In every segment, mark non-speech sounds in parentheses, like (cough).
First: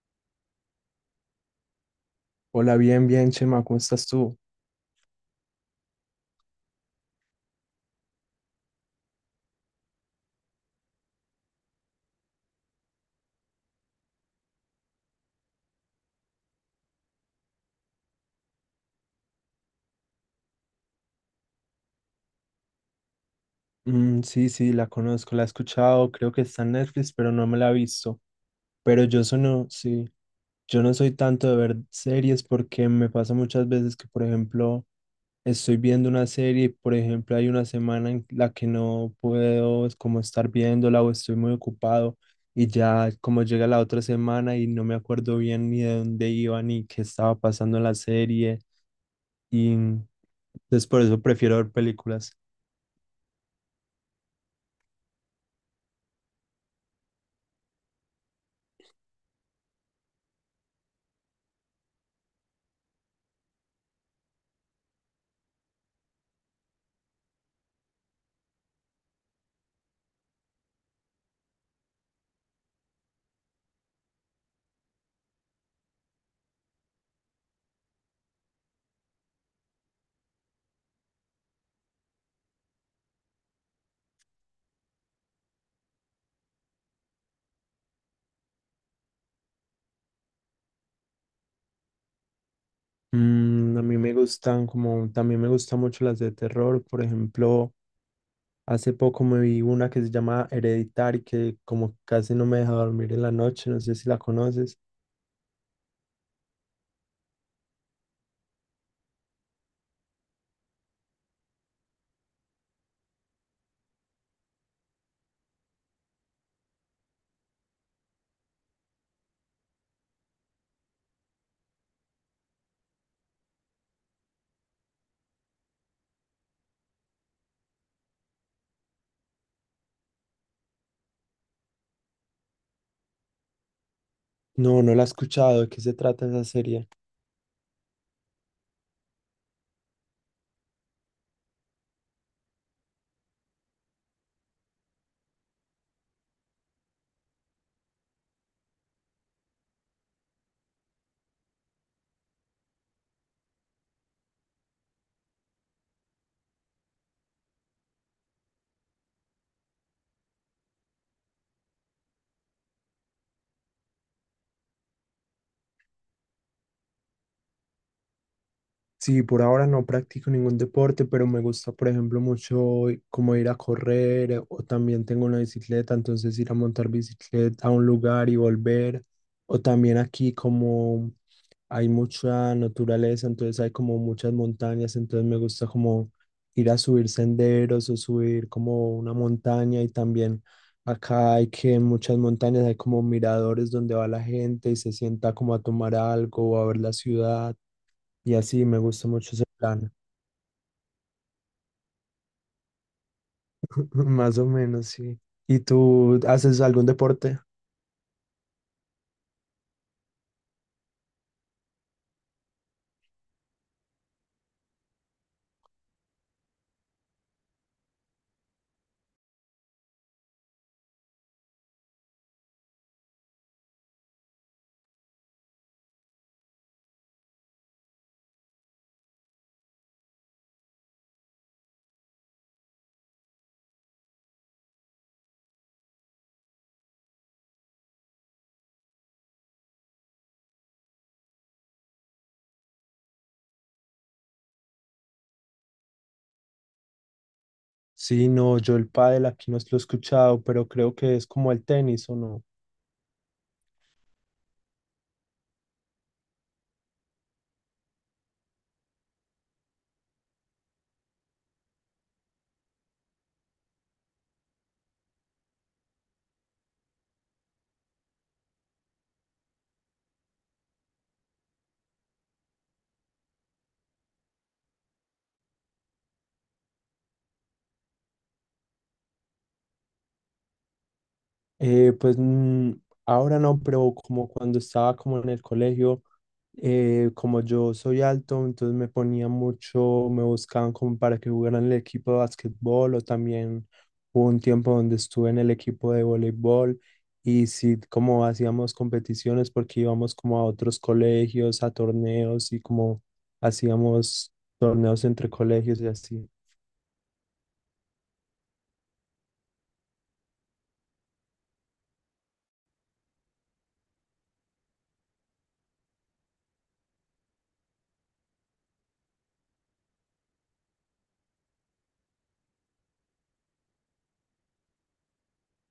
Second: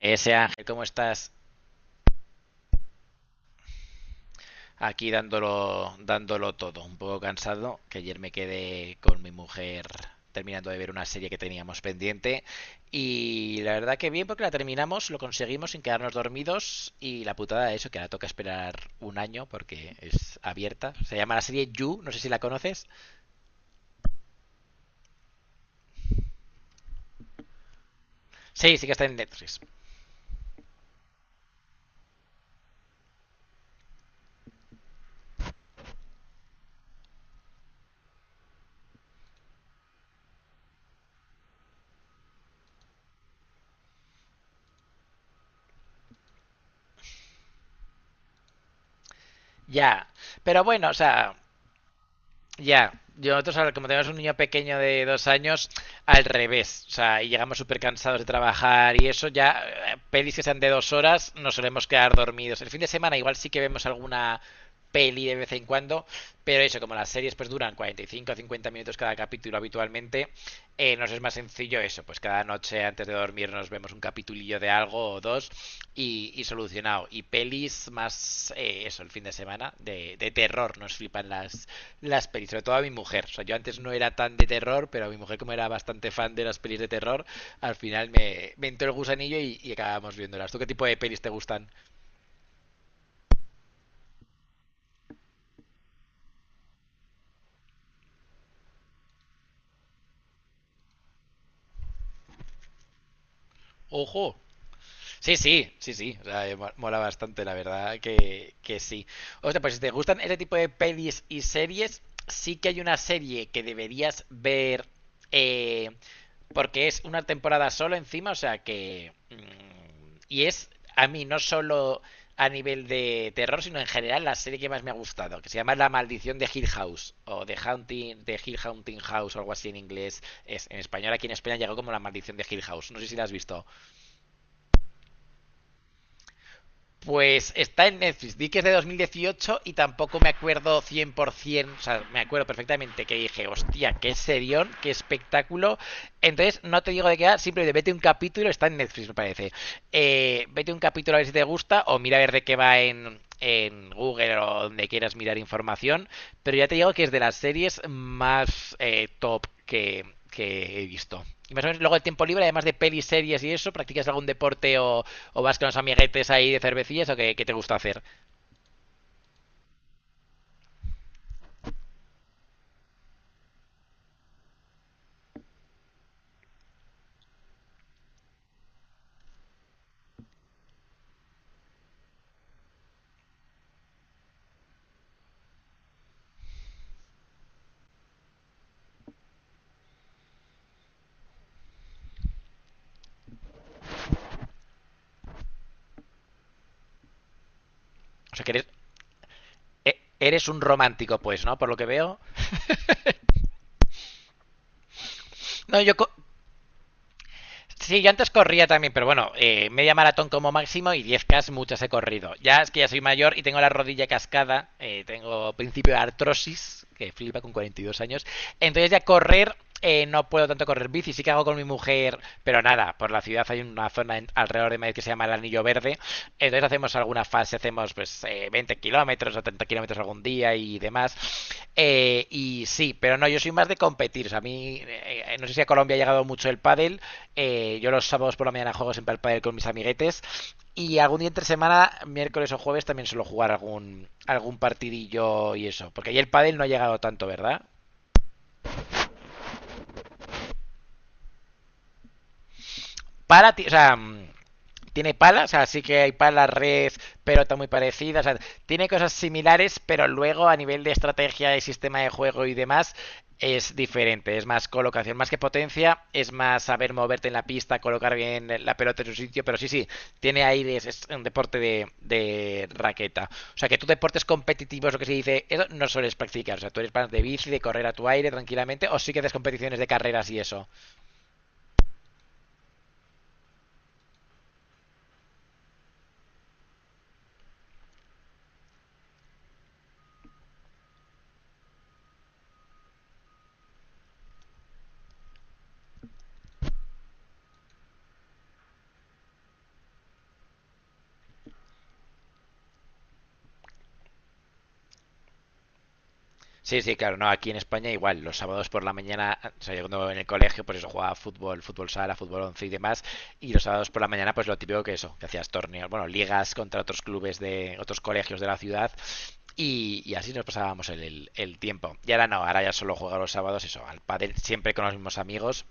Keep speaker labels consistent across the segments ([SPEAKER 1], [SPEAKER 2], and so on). [SPEAKER 1] Ese Ángel, ¿cómo estás?
[SPEAKER 2] Hola, bien, bien, Chema, ¿cómo estás tú?
[SPEAKER 1] Aquí dándolo, dándolo todo. Un poco cansado, que ayer me quedé con mi mujer terminando de ver una serie que teníamos pendiente. Y la verdad que bien, porque la terminamos, lo conseguimos sin quedarnos dormidos. Y la putada de eso, que ahora toca esperar un año porque es abierta. Se llama la serie You, no sé si la conoces.
[SPEAKER 2] Mm, sí, sí, la conozco, la he escuchado, creo que está en Netflix, pero no me la he visto.
[SPEAKER 1] Sí, sí que
[SPEAKER 2] Pero
[SPEAKER 1] está en
[SPEAKER 2] yo
[SPEAKER 1] Netflix.
[SPEAKER 2] sono, sí, yo no soy tanto de ver series porque me pasa muchas veces que, por ejemplo, estoy viendo una serie y, por ejemplo, hay una semana en la que no puedo es como estar viéndola o estoy muy ocupado y ya como llega la otra semana y no me acuerdo bien ni de dónde iba ni qué estaba pasando en la serie y mm,
[SPEAKER 1] Ya. Pero
[SPEAKER 2] entonces
[SPEAKER 1] bueno, o
[SPEAKER 2] por eso
[SPEAKER 1] sea,
[SPEAKER 2] prefiero ver películas.
[SPEAKER 1] ya, yo nosotros ahora, como tenemos un niño pequeño de 2 años, al revés, o sea, y llegamos súper cansados de trabajar y eso, ya pelis que sean de 2 horas nos solemos quedar dormidos. El fin de semana igual sí que vemos alguna peli de vez en cuando, pero eso, como las series pues duran 45 o 50 minutos cada capítulo habitualmente, nos es más sencillo eso, pues cada noche antes de dormir nos vemos un capitulillo de algo o dos y solucionado. Y pelis más eso, el fin de semana, de terror, nos flipan las pelis, sobre todo a mi mujer. O sea, yo antes no era tan de terror, pero a mi mujer, como era bastante fan de las pelis de terror, al final me entró el gusanillo y acabamos viéndolas. ¿Tú qué tipo de pelis te gustan?
[SPEAKER 2] Mm, a mí me gustan como, también me gustan mucho las de terror. Por ejemplo, hace poco me vi una que se llama Hereditary, que como casi no me deja dormir en la noche, no sé si la
[SPEAKER 1] ¡Ojo!
[SPEAKER 2] conoces.
[SPEAKER 1] Sí, sí, sí, sí. O sea, mola bastante, la verdad que sí. O sea, pues si te gustan ese tipo de pelis y series, sí que hay una serie que deberías ver eh, porque es una temporada solo encima, o sea que. Y es, a mí, no solo a nivel de terror, sino en general la serie que más me ha gustado, que se llama La Maldición de Hill House, o The Haunting, The Hill Haunting House, o algo así en inglés. Es, en español aquí en España llegó como La Maldición de Hill House. No sé si la has visto.
[SPEAKER 2] No, no la he escuchado, ¿de qué se trata esa serie?
[SPEAKER 1] Pues está en Netflix. Di que es de 2018 y tampoco me acuerdo 100%. O sea, me acuerdo perfectamente que dije, hostia, qué serión, qué espectáculo. Entonces, no te digo de qué va, simplemente vete un capítulo. Está en Netflix, me parece. Vete un capítulo a ver si te gusta o mira a ver de qué va en Google o donde quieras mirar información. Pero ya te digo que es de las series más top que he visto. Y más o menos luego de tiempo libre, además de pelis, series y eso, ¿practicas algún deporte o vas con los amiguetes ahí de cervecillas o qué, qué te gusta hacer?
[SPEAKER 2] Sí, por ahora no practico ningún deporte, pero me gusta, por ejemplo, mucho como ir a correr o también tengo una bicicleta, entonces ir a montar bicicleta a un lugar y volver. O también aquí como hay mucha naturaleza, entonces hay como muchas montañas, entonces me gusta como ir a subir senderos o subir como una montaña y también acá hay que en muchas montañas hay como miradores donde va la gente y se sienta como a tomar algo o a ver la ciudad y
[SPEAKER 1] O sea, que
[SPEAKER 2] así
[SPEAKER 1] eres,
[SPEAKER 2] me gusta mucho ese plan.
[SPEAKER 1] eres un romántico, pues, ¿no? Por lo que veo.
[SPEAKER 2] (laughs) Más o menos, sí. ¿Y
[SPEAKER 1] No, yo co-
[SPEAKER 2] tú haces algún deporte?
[SPEAKER 1] Sí, yo antes corría también, pero bueno, media maratón como máximo y 10K muchas he corrido. Ya es que ya soy mayor y tengo la rodilla cascada, tengo principio de artrosis, que flipa con 42 años. Entonces ya correr, no puedo tanto correr bici, sí que hago con mi mujer, pero nada, por la ciudad hay una zona alrededor de Madrid que se llama el Anillo Verde, entonces hacemos alguna fase, hacemos pues 20 kilómetros o 30 kilómetros algún día y demás. Y sí, pero no, yo soy más de competir. O sea, a mí, no sé si a Colombia ha llegado mucho el pádel. Yo los sábados por la mañana juego siempre al pádel con mis amiguetes. Y algún día entre semana, miércoles o jueves, también suelo jugar algún partidillo y eso. Porque ahí el pádel no ha llegado tanto, ¿verdad?
[SPEAKER 2] Sí, no, yo el pádel aquí no lo he escuchado, pero creo que es como el tenis, ¿o no?
[SPEAKER 1] Para ti, o sea, mm, tiene palas, o sea, sí que hay palas, red, pelota muy parecida, o sea, tiene cosas similares, pero luego a nivel de estrategia y sistema de juego y demás es diferente, es más colocación, más que potencia, es más saber moverte en la pista, colocar bien la pelota en su sitio, pero sí, sí, tiene aire, es un deporte de raqueta. O sea, que tú deportes competitivos, lo que se dice, eso no sueles practicar, o sea, tú eres más de bici, de correr a tu aire tranquilamente, o sí que haces competiciones de carreras y eso.
[SPEAKER 2] Eh, pues mm, ahora no, pero como cuando estaba como en el colegio, como yo soy alto, entonces me ponía mucho, me buscaban como para que jugara en el equipo de básquetbol o también hubo un tiempo donde estuve en el equipo de voleibol y sí, como hacíamos competiciones porque íbamos como a otros colegios, a torneos y como hacíamos torneos entre colegios y así.
[SPEAKER 1] Sí, sí, claro, no, aquí en España igual, los sábados por la mañana, o sea, yo cuando en el colegio, pues eso, jugaba fútbol, fútbol sala, fútbol once y demás, y los sábados por la mañana, pues lo típico que eso, que hacías torneos, bueno, ligas contra otros clubes de otros colegios de la ciudad, y así nos pasábamos el tiempo. Y ahora no, ahora ya solo juego los sábados, eso, al pádel, siempre con los mismos amigos,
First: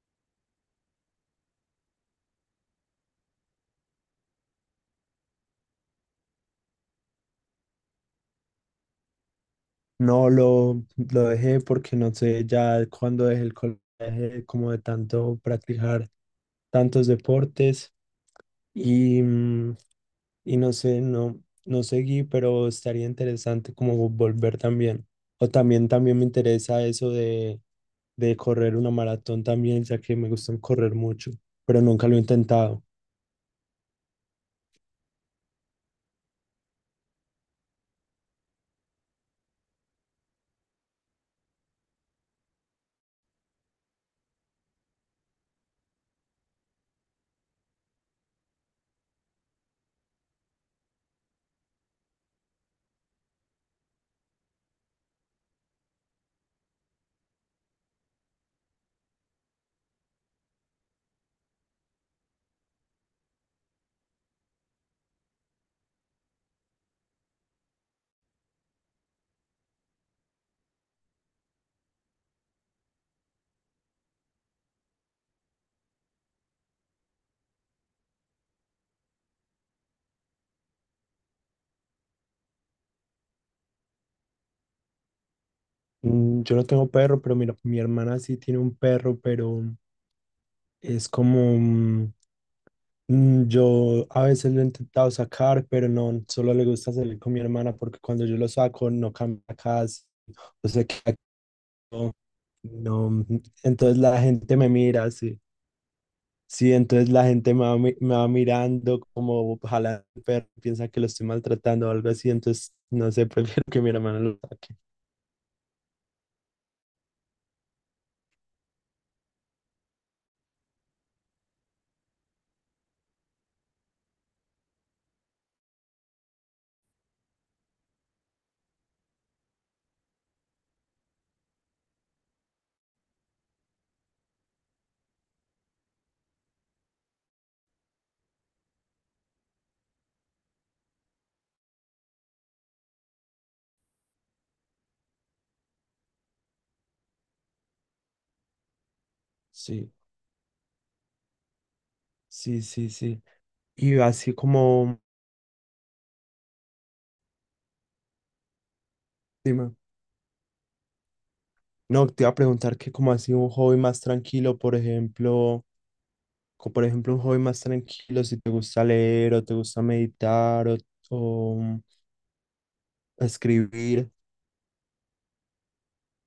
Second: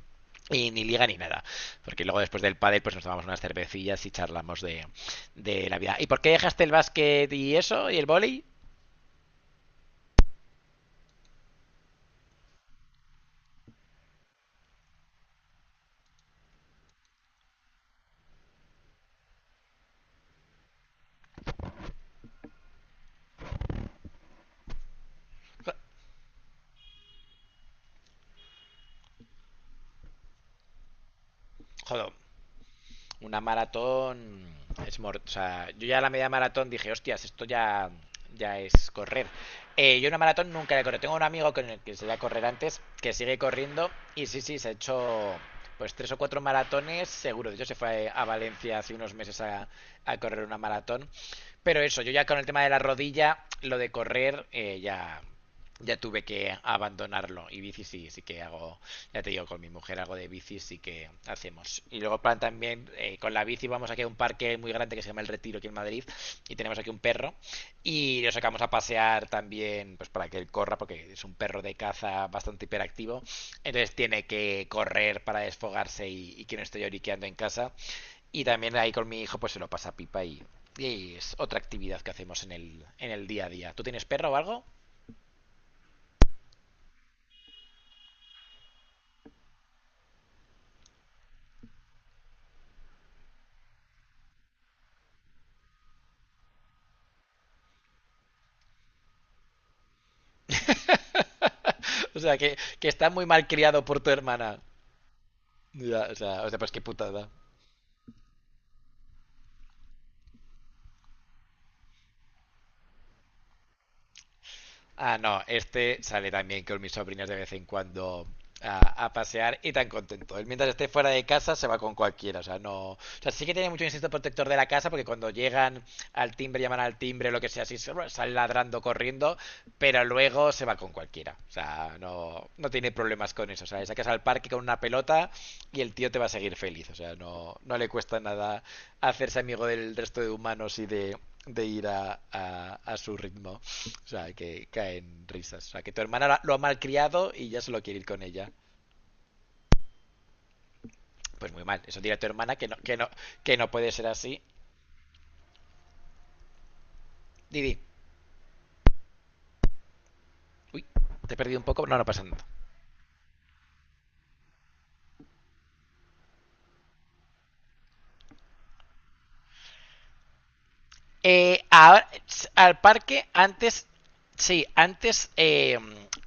[SPEAKER 1] y ni liga ni nada, porque luego después del pádel, pues nos tomamos unas cervecillas y charlamos de la vida. ¿Y por qué dejaste el básquet y eso, y el vóley?
[SPEAKER 2] No, lo dejé porque no sé, ya cuando dejé el colegio, dejé como de tanto practicar tantos deportes y, mm, y no sé, no, no seguí, pero estaría interesante como volver también. O también, también me interesa eso de correr una maratón también, ya que me gusta correr mucho, pero nunca
[SPEAKER 1] Joder.
[SPEAKER 2] lo he intentado.
[SPEAKER 1] Una maratón es mor o sea, yo ya a la media maratón dije, hostias, esto ya, ya es correr. Yo una maratón nunca la he corrido. Tengo un amigo con el que se iba a correr antes, que sigue corriendo, y sí, sí, se ha hecho pues tres o cuatro maratones, seguro. De hecho, se fue a Valencia hace unos meses correr una maratón. Pero eso, yo ya con el tema de la rodilla, lo de correr, ya, ya tuve que abandonarlo. Y bici sí, sí que hago ya te digo, con mi mujer algo de bici sí que hacemos. Y luego plan también, con la bici vamos aquí a un parque muy grande que se llama El Retiro aquí en Madrid y tenemos aquí un perro y lo sacamos a pasear también pues para que él corra porque es un perro de caza bastante hiperactivo. Entonces tiene que correr para desfogarse y que no esté lloriqueando en casa. Y también ahí con mi hijo pues se lo pasa pipa y es otra actividad que hacemos en en el día a día. ¿Tú tienes perro o algo?
[SPEAKER 2] Mm. Yo no tengo perro, pero mira, mi hermana sí tiene un perro, pero es como... Yo a veces lo he intentado sacar, pero no, solo le gusta salir con mi hermana porque cuando yo lo saco no cambia casi, o sea, que no,
[SPEAKER 1] (laughs) O sea, que está muy
[SPEAKER 2] no,
[SPEAKER 1] mal criado
[SPEAKER 2] entonces
[SPEAKER 1] por tu
[SPEAKER 2] la gente
[SPEAKER 1] hermana.
[SPEAKER 2] me mira, sí,
[SPEAKER 1] Ya, o sea, pues
[SPEAKER 2] sí,
[SPEAKER 1] qué
[SPEAKER 2] entonces la
[SPEAKER 1] putada.
[SPEAKER 2] gente me va, me va mirando como ojalá el perro piensa que lo estoy maltratando o algo así, entonces no sé, (laughs) prefiero que mi hermana lo saque.
[SPEAKER 1] Ah, no, este sale también con mis sobrinas de vez en cuando a pasear y tan contento. Él mientras esté fuera de casa se va con cualquiera, o sea, no. O sea, sí que tiene mucho instinto protector de la casa porque cuando llegan al timbre, llaman al timbre, lo que sea, así sale ladrando, corriendo, pero luego se va con cualquiera. O sea, no, no tiene problemas con eso. O sea, le sacas al parque con una pelota y el tío te va a seguir feliz. O sea, no, no le cuesta nada hacerse amigo del resto de humanos y de ir a su ritmo. O sea, que caen risas. O sea, que tu hermana lo ha malcriado y ya se lo quiere ir con ella.
[SPEAKER 2] Sí,
[SPEAKER 1] Pues muy mal. Eso dirá tu hermana
[SPEAKER 2] sí,
[SPEAKER 1] que no,
[SPEAKER 2] sí, sí.
[SPEAKER 1] que no puede
[SPEAKER 2] Y
[SPEAKER 1] ser
[SPEAKER 2] así
[SPEAKER 1] así.
[SPEAKER 2] como,
[SPEAKER 1] Didi,
[SPEAKER 2] dime,
[SPEAKER 1] uy, te he perdido un poco. No, no
[SPEAKER 2] no,
[SPEAKER 1] pasa
[SPEAKER 2] te iba a
[SPEAKER 1] nada.
[SPEAKER 2] preguntar que como así un hobby más tranquilo, por ejemplo. Como por ejemplo un hobby más tranquilo, si te gusta leer o te gusta meditar o mm,
[SPEAKER 1] Ahora, al parque, antes,
[SPEAKER 2] escribir.
[SPEAKER 1] sí, antes,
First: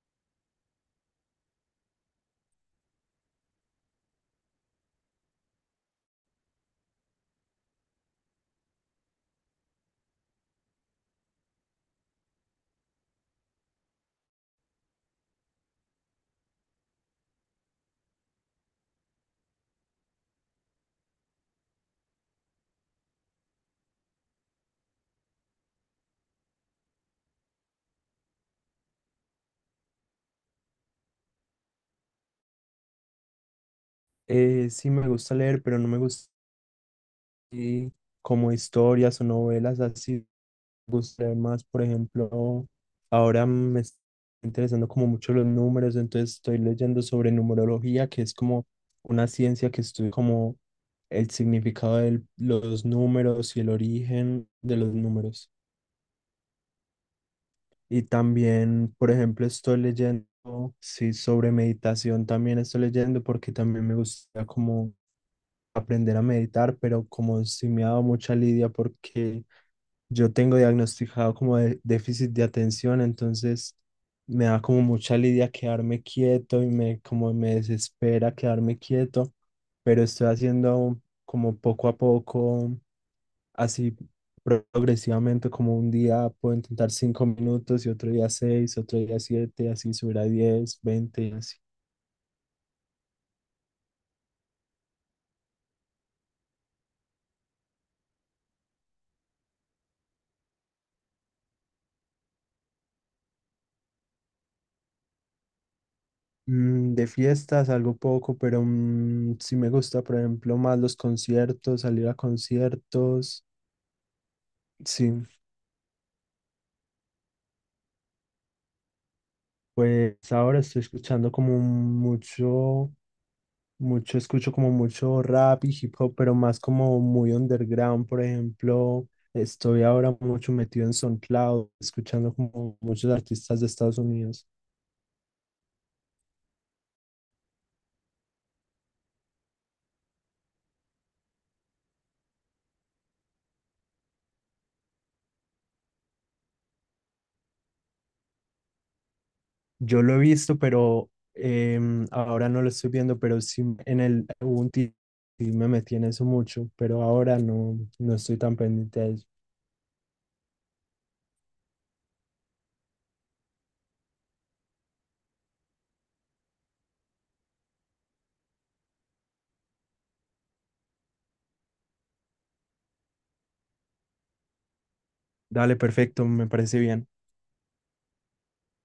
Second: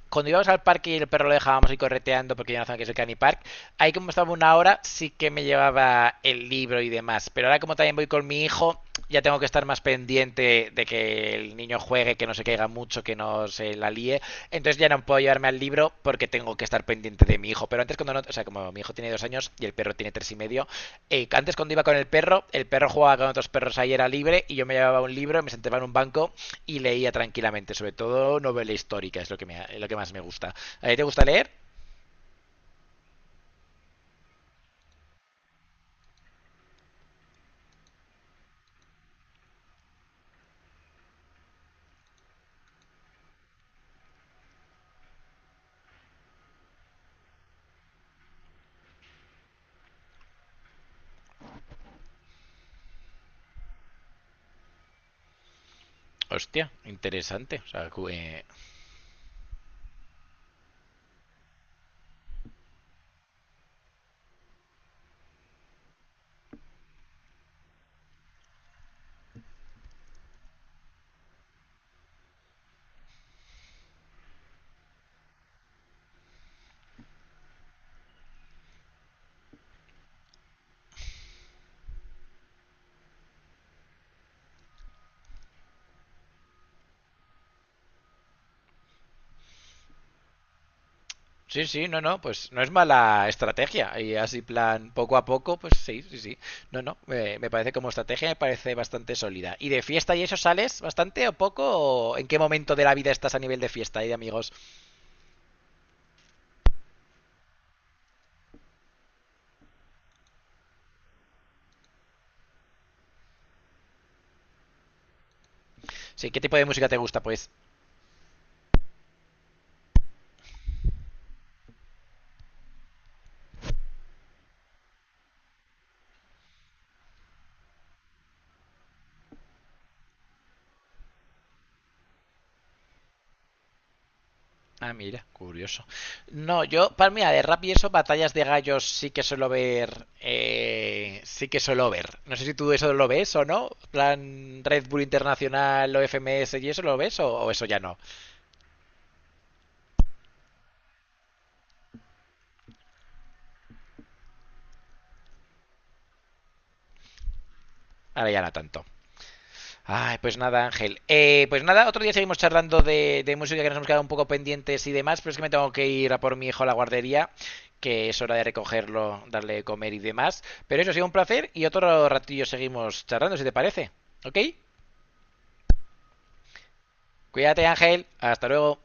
[SPEAKER 1] cuando íbamos al parque y el perro lo dejábamos ir correteando porque ya no zona que es el Canny Park, ahí como estaba una hora, sí que me llevaba el libro y demás. Pero ahora como también voy con mi hijo, ya tengo que estar más pendiente de que el niño juegue, que no se caiga mucho, que no se la líe. Entonces ya no puedo llevarme al libro porque tengo que estar pendiente de mi hijo. Pero antes cuando no, o sea, como mi hijo tiene 2 años y el perro tiene 3 y medio, antes cuando iba con el perro jugaba con otros perros ahí era libre y yo me llevaba un libro, me sentaba en un banco y leía tranquilamente, sobre todo novela histórica, es lo que, me, es lo que más me gusta. ¿A ti te gusta leer?
[SPEAKER 2] Sí me gusta leer, pero no me gusta así como historias o novelas así. Me gusta leer más, por ejemplo, ahora me está interesando como mucho los números, entonces estoy leyendo sobre numerología, que es como una ciencia que estudia como el significado de los números y el origen de los números.
[SPEAKER 1] Hostia, interesante. O sea,
[SPEAKER 2] Y también, por ejemplo, estoy leyendo, sí, sobre meditación también estoy leyendo porque también me gusta como aprender a meditar, pero como sí me ha dado mucha lidia porque yo tengo diagnosticado como déficit de atención, entonces me da como mucha lidia quedarme quieto y me como me desespera quedarme quieto, pero estoy haciendo como poco a poco así progresivamente, como un día puedo intentar 5 minutos y otro día seis, otro día siete, así subir a 10, 20 y así.
[SPEAKER 1] sí, sí, no, no, pues no es mala estrategia. Y así, plan, poco a poco, pues sí, sí, sí. No, no, me parece como estrategia, me parece bastante sólida. ¿Y de fiesta y eso sales bastante o poco? ¿O en qué momento de la vida estás a nivel de fiesta y de amigos?
[SPEAKER 2] De fiestas, algo poco, pero sí me gusta, por ejemplo, más los conciertos, salir a conciertos. Sí,
[SPEAKER 1] Sí, ¿qué tipo de música te gusta, pues?
[SPEAKER 2] pues ahora estoy escuchando como mucho. Mucho, escucho como mucho rap y hip hop, pero más como muy underground. Por ejemplo, estoy ahora mucho metido en SoundCloud, escuchando como muchos artistas de Estados Unidos.
[SPEAKER 1] Ah, mira, curioso. No, yo, para mí, de rap y eso, batallas de gallos sí que suelo ver. Sí que suelo ver. No sé si tú eso lo ves o no. Plan Red Bull Internacional o FMS y eso lo ves o eso ya no.
[SPEAKER 2] Yo lo he visto, pero ahora no lo estoy viendo, pero sí en el, hubo un tiempo y me metí en eso mucho, pero ahora no, no
[SPEAKER 1] Ahora
[SPEAKER 2] estoy
[SPEAKER 1] ya no
[SPEAKER 2] tan
[SPEAKER 1] tanto.
[SPEAKER 2] pendiente a eso.
[SPEAKER 1] Ay, pues nada, Ángel. Pues nada, otro día seguimos charlando de música que nos hemos quedado un poco pendientes y demás, pero es que me tengo que ir a por mi hijo a la guardería, que es hora de recogerlo, darle de comer y demás. Pero eso ha sido un placer y otro ratillo seguimos charlando, si te parece. ¿Ok?
[SPEAKER 2] Dale, perfecto, me parece bien.
[SPEAKER 1] Cuídate, Ángel. Hasta luego.